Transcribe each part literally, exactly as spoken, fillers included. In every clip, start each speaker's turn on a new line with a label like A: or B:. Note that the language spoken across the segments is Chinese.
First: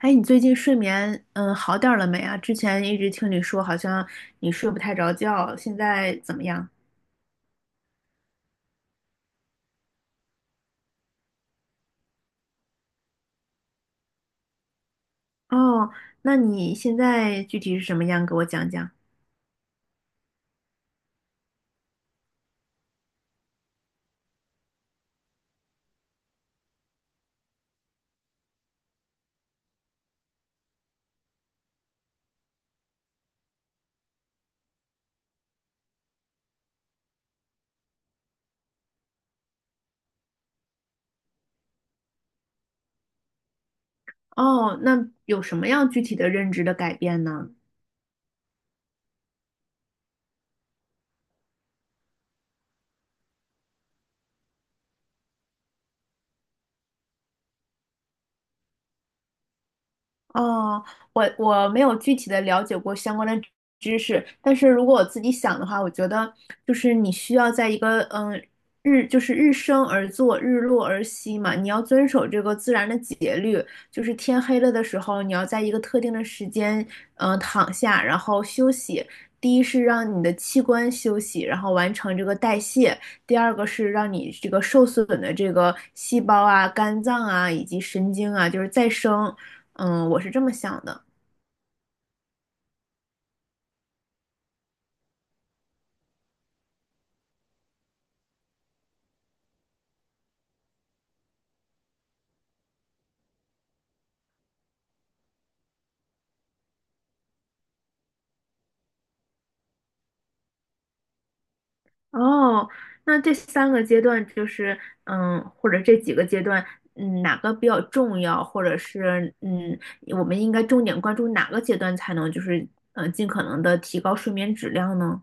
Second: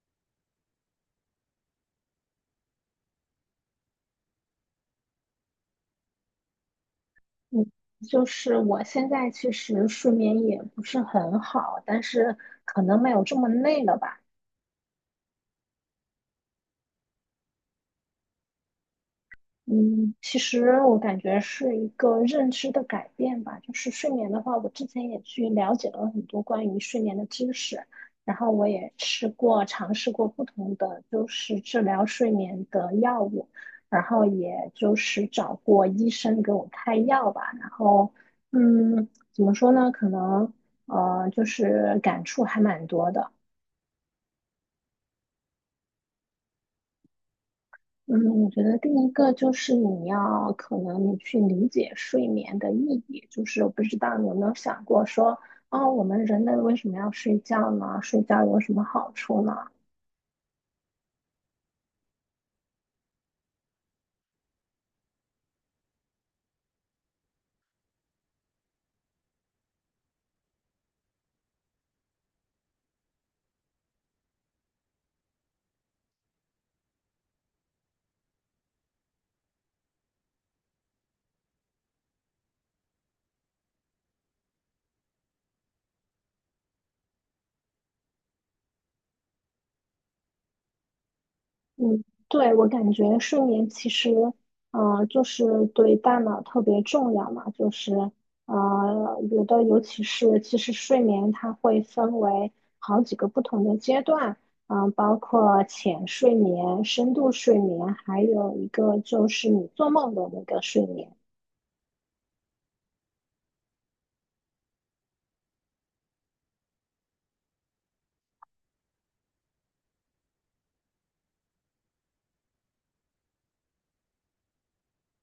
A: 哎，你最近睡眠嗯好点儿了没啊？之前一直听你说好像你睡不太着觉，现在怎么样？
B: 嗯，就是我现在其实睡眠也不是很好，但是可能没有这么累了吧。
A: 哦，那你现在具体是什么样？给我讲讲。
B: 嗯，其实我感觉是一个认知的改变吧。就是睡眠的话，我之前也去了解了很多关于睡眠的知识，然后我也吃过、尝试过不同的就是治疗睡眠的药物，然后也就是找过医生给我开药吧。然后，嗯，怎么说呢？可能呃，就是感触还蛮多的。
A: 哦，那有什么样具体的认知的改变呢？
B: 嗯，我觉得第一个就是你要可能你去理解睡眠的意义，就是我不知道你有没有想过说，啊，我们人类为什么要睡觉呢？睡觉有什么好处呢？
A: 哦，我我没有具体的了解过相关的知识，但是如果我自己想的话，我觉得就是你需要在一个嗯日就是日升而作，日落而息嘛，你要遵守这个自然的节律，就是天黑了的时候，你要在一个特定的时间嗯躺下，然后休息。第一是让你的器官休息，然后完成这个代谢；第二个是让你这个受损的这个细胞啊、肝脏啊以及神经啊，就是再生。嗯，我是这么想的。
B: 嗯，对，我感觉睡眠其实，呃，就是对大脑特别重要嘛，就是，呃，有的尤其是其实睡眠它会分为好几个不同的阶段，嗯、包括浅睡眠、深度睡眠，还有一个就是你做梦的那个睡眠。
A: 哦，那这三个阶段就是，嗯，或者这几个阶段，嗯，哪个比较重要，或者是，嗯，我们应该重点关注哪个阶段才能，就是，嗯，尽可能的提高睡眠质量呢？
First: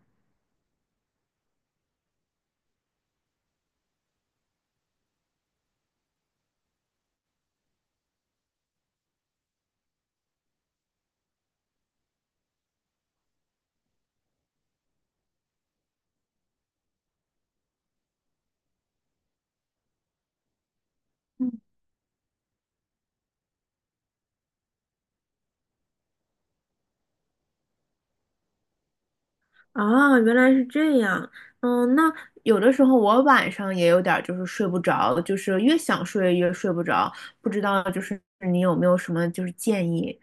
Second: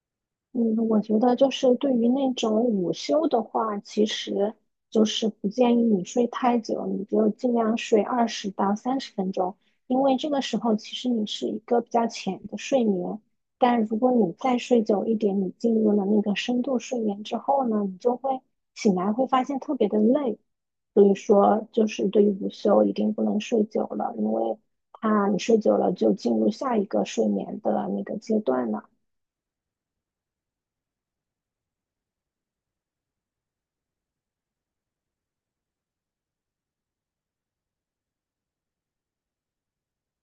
B: 嗯，我觉得就是对于那种午休的话，其实就是不建议你睡太久，你就尽量睡二十到三十分钟，因为这个时候其实你是一个比较浅的睡眠。但如果你再睡久一点，你进入了那个深度睡眠之后呢，你就会醒来会发现特别的累。所以
A: 嗯
B: 说，就是对于午休一定不能睡久了，因为它你睡久了就进入下一个睡眠的那个阶段了。
A: 啊，原来是这样。嗯，那有的时候我晚上也有点儿就是睡不着，就是越想睡越睡不着，不知道就是你有没有什么就是建议？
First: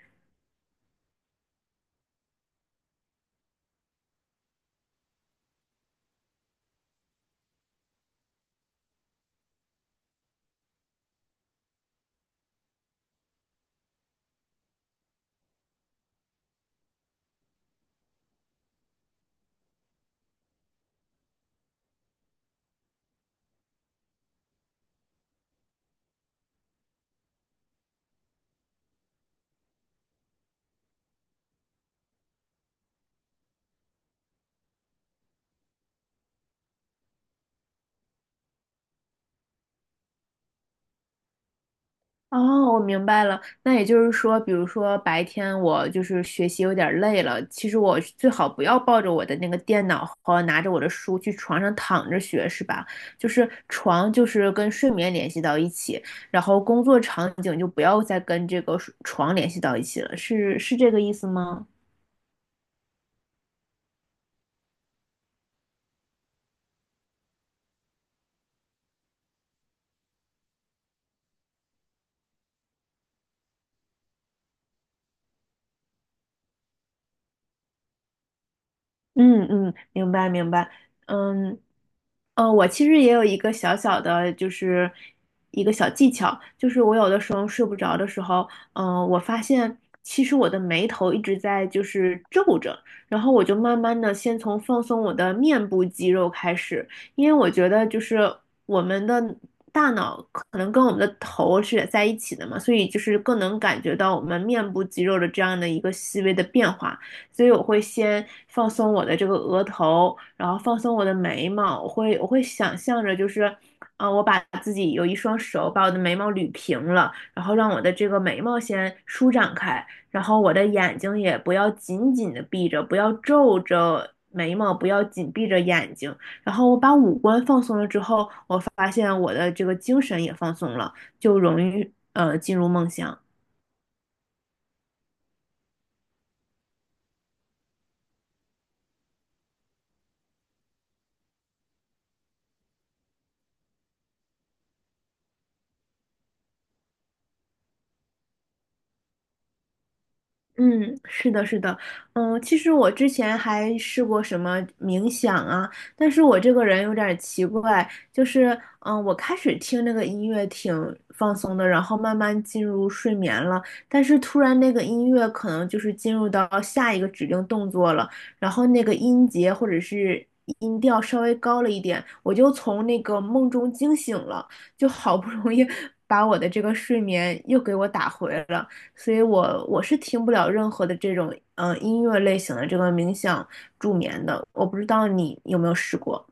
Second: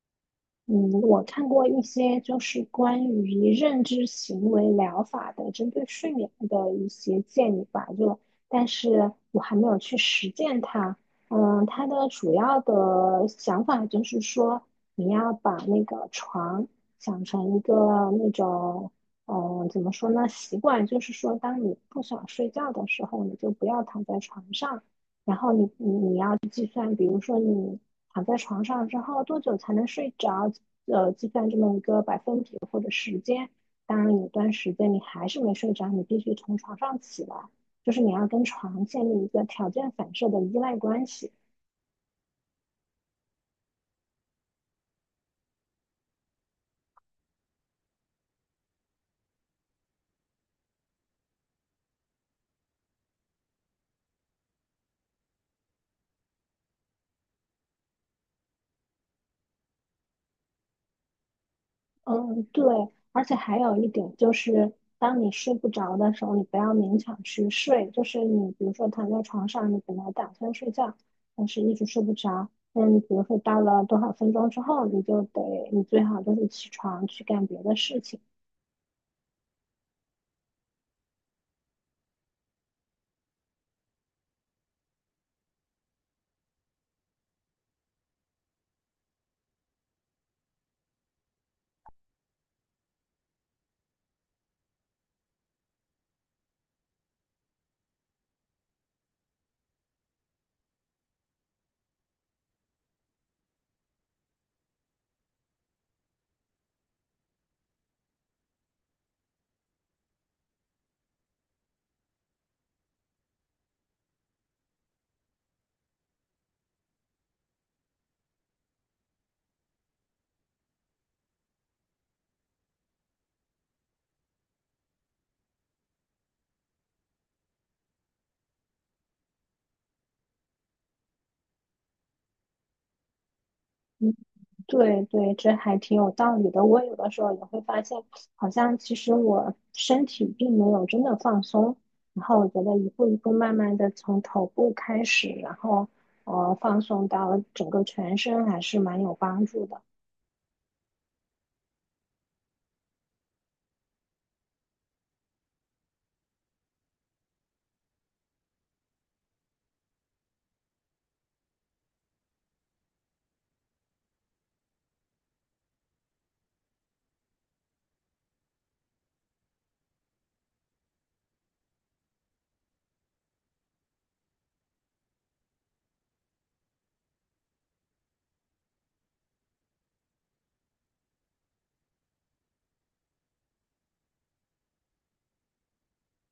B: 嗯，我看过一些就是关于认知行为疗法的，针对睡眠的一些建议吧，就，但是我还没有去实践它。嗯，它的主要的想法就是说，你要把那个床想成一个那种，嗯，怎么说呢，习惯，就是说，当你不想睡觉的时候，你就不要躺在床上。然后你你你要计算，比如说你躺在床上之后多久才能睡着，呃，计算这么一个百分比或者时间。当然，有段时间你还是没睡着，你必须从床上起来，就是你要跟床建立一个条件反射的依赖关系。
A: 哦，我明白了。那也就是说，比如说白天我就是学习有点儿累了，其实我最好不要抱着我的那个电脑和拿着我的书去床上躺着学，是吧？就是床就是跟睡眠联系到一起，然后工作场景就不要再跟这个睡床联系到一起了，是是这个意思吗？
B: 嗯，对，而且还有一点就是，当你睡不着的时候，你不要勉强去睡。就是你比如说躺在床上，你本来打算睡觉，但是一直睡不着。那你比如说到了多少分钟之后，你就得，你最好就是起床去干别的事情。
A: 嗯嗯，明白明白，嗯，呃，我其实也有一个小小的，就是一个小技巧，就是我有的时候睡不着的时候，嗯、我发现其实我的眉头一直在就是皱着，然后我就慢慢的先从放松我的面部肌肉开始，因为我觉得就是我们的大脑可能跟我们的头是在一起的嘛，所以就是更能感觉到我们面部肌肉的这样的一个细微的变化。所以我会先放松我的这个额头，然后放松我的眉毛，我会我会想象着就是，啊、我把自己有一双手把我的眉毛捋平了，然后让我的这个眉毛先舒展开，然后我的眼睛也不要紧紧的闭着，不要皱着眉毛，不要紧闭着眼睛，然后我把五官放松了之后，我发现我的这个精神也放松了，就容易呃进入梦乡。
B: 嗯，对对，这还挺有道理的。我有的时候也会发现，好像其实我身体并没有真的放松。然后我觉得一步一步慢慢的从头部开始，然后呃放松到整个全身，还是蛮有帮助的。
A: 嗯，是的，是的，嗯，其实我之前还试过什么冥想啊，但是我这个人有点儿奇怪，就是，嗯，我开始听那个音乐挺放松的，然后慢慢进入睡眠了，但是突然那个音乐可能就是进入到下一个指令动作了，然后那个音节或者是音调稍微高了一点，我就从那个梦中惊醒了，就好不容易 把我的这个睡眠又给我打回了。所以我我是听不了任何的这种嗯、呃音乐类型的这个冥想助眠的，我不知道你有没有试过。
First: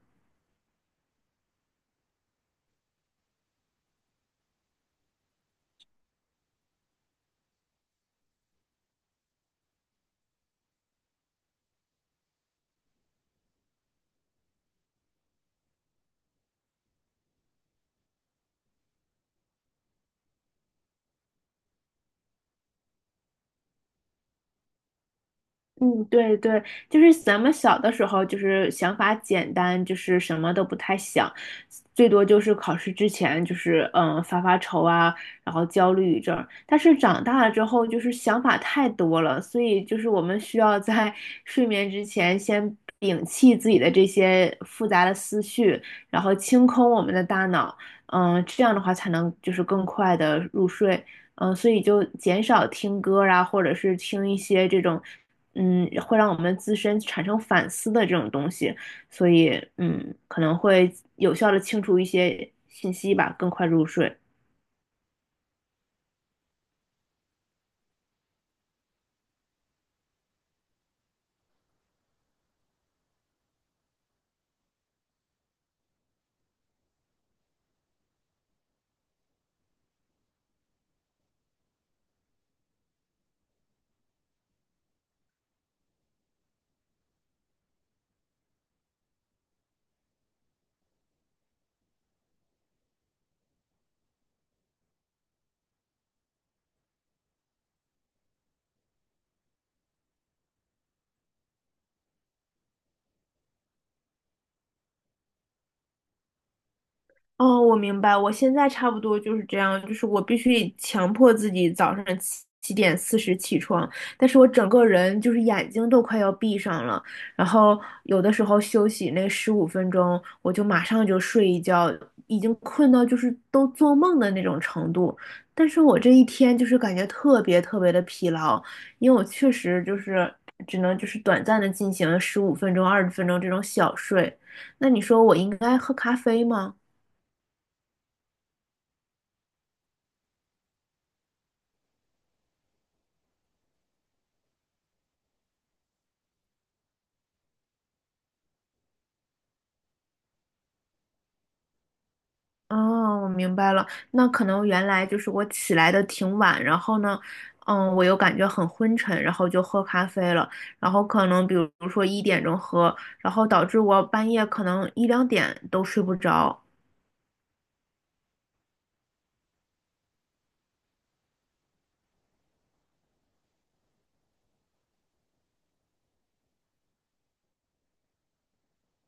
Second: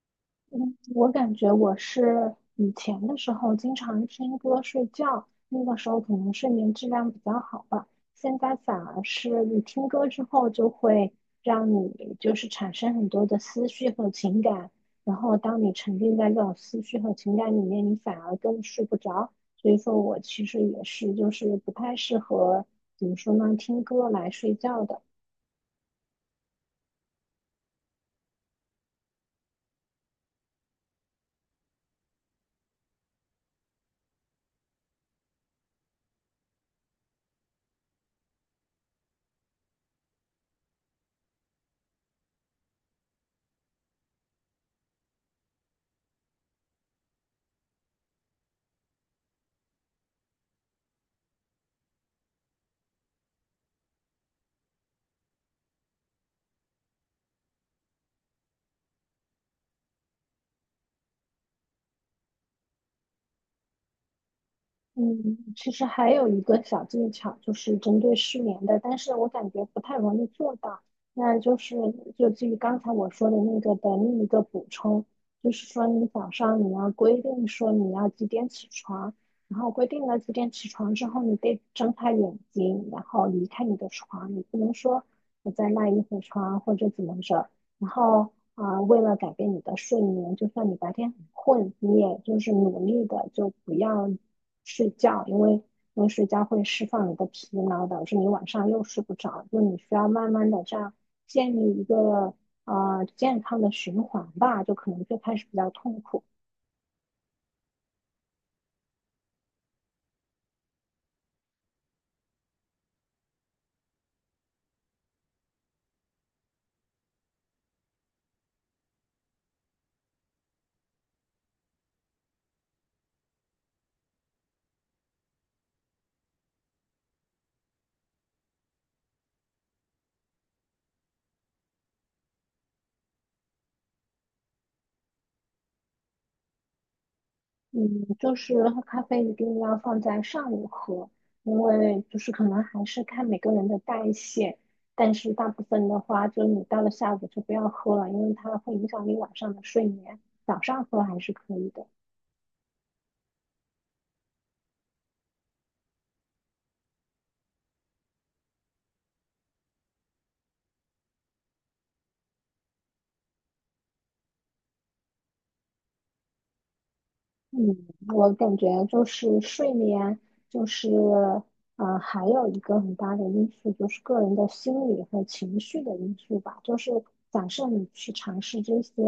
B: 嗯，我感觉我是以前的时候经常听歌睡觉，那个时候可能睡眠质量比较好吧。现在反而是你听歌之后，就会让你就是产生很多的思绪和情感，然后当你沉浸在这种思绪和情感里面，你反而更睡不着。所以说我其实也是就是不太适合怎么说呢，听歌来睡觉的。
A: 嗯，对对，就是咱们小的时候，就是想法简单，就是什么都不太想，最多就是考试之前，就是嗯发发愁啊，然后焦虑一阵儿。但是长大了之后，就是想法太多了，所以就是我们需要在 睡眠之前先摒弃自己的这些复杂的思绪，然后清空我们的大脑，嗯，这样的话才能就是更快的入睡。嗯，呃所以就减少听歌啊，或者是听一些这种嗯，会让我们自身产生反思的这种东西，所以嗯，可能会有效的清除一些信息吧，更快入睡。
B: 嗯，其实还有一个小技巧，就是针对失眠的，但是我感觉不太容易做到。那就是就基于刚才我说的那个的另一个补充，就是说你早上你要规定说你要几点起床，然后规定了几点起床之后，你得睁开眼睛，然后离开你的床，你不能说我在赖一会儿床或者怎么着，然后啊，为了改变你的睡眠，就算你白天很困，你也就是努力的就不要睡觉，因为因为睡觉会释放你的疲劳，导致你晚上又睡不着。就你需要慢慢的这样建立一个啊健康的循环吧，就可能最开始比较痛苦，
A: 哦，我明白，我现在差不多就是这样，就是我必须强迫自己早上七七点四十起床，但是我整个人就是眼睛都快要闭上了，然后有的时候休息那十五分钟，我就马上就睡一觉，已经困到就是都做梦的那种程度，但是我这一天就是感觉特别特别的疲劳，因为我确实就是只能就是短暂的进行十五分钟、二十分钟这种小睡，那你说我应该喝咖啡吗？
B: 嗯，就是喝咖啡一定要放在上午喝，因为就是可能还是看每个人的代谢，但是大部分的话，就你到了下午就不要喝了，因为它会影响你晚上的睡眠。早上喝还是可以的。
A: 哦，我明白了。那可能原来就是我起来的挺晚，然后呢，嗯，我又感觉很昏沉，然后就喝咖啡了。然后可能比如说一点钟喝，然后导致我半夜可能一两点都睡不着。
B: 嗯，我感觉就是睡眠，就是呃，还有一个很大的因素就是个人的心理和情绪的因素吧。就是假设你去尝试这些，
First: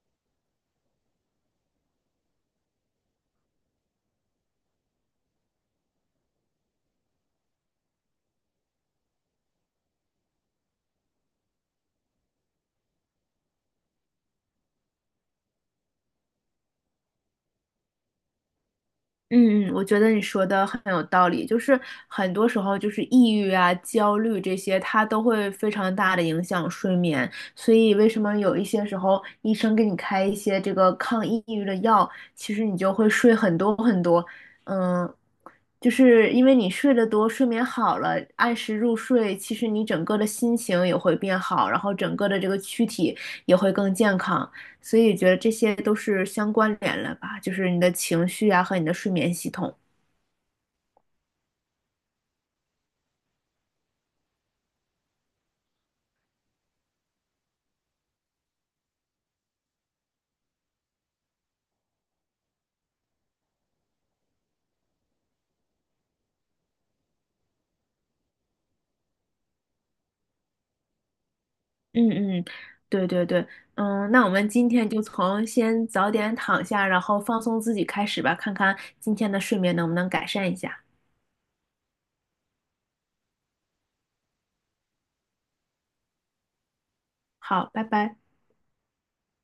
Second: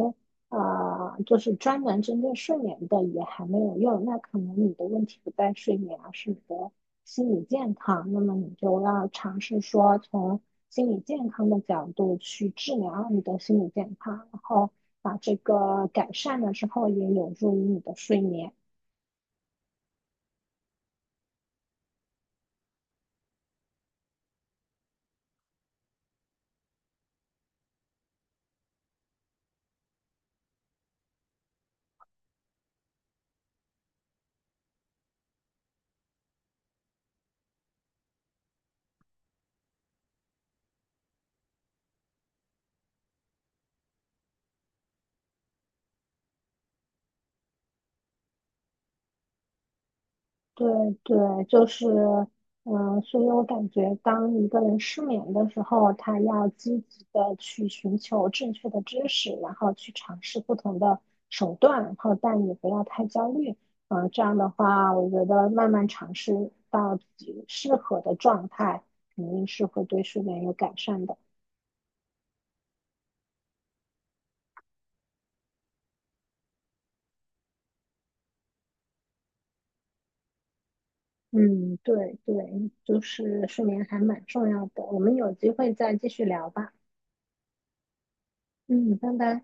B: 呃，就是专门针对睡眠的也还没有用，那可能你的问题不在睡眠，而是你的心理健康。那么你就要尝试说从心理健康的角度去治疗你的心理健康，然后把这个改善了之后，也有助于你的睡眠。
A: 嗯嗯，我觉得你说的很有道理，就是很多时候就是抑郁啊、焦虑这些，它都会非常大的影响睡眠。所以为什么有一些时候医生给你开一些这个抗抑郁的药，其实你就会睡很多很多，嗯，就是因为你睡得多，睡眠好了，按时入睡，其实你整个的心情也会变好，然后整个的这个躯体也会更健康。所以觉得这些都是相关联了吧，就是你的情绪啊和你的睡眠系统。
B: 对对，就是，嗯、所以我感觉，当一个人失眠的时候，他要积极的去寻求正确的知识，然后去尝试不同的手段，然后但也不要太焦虑。嗯、这样的话，我觉得慢慢尝试到自己适合的状态，肯定是会对睡眠有改善的。
A: 嗯嗯，对对对，嗯，那我们今天就从先早点躺下，然后放松自己开始吧，看看今天的睡眠能不能改善一下。
B: 嗯，对对，就是睡眠还蛮重要的。我们有机会再继续聊吧。
A: 好，拜拜。
B: 嗯，拜拜。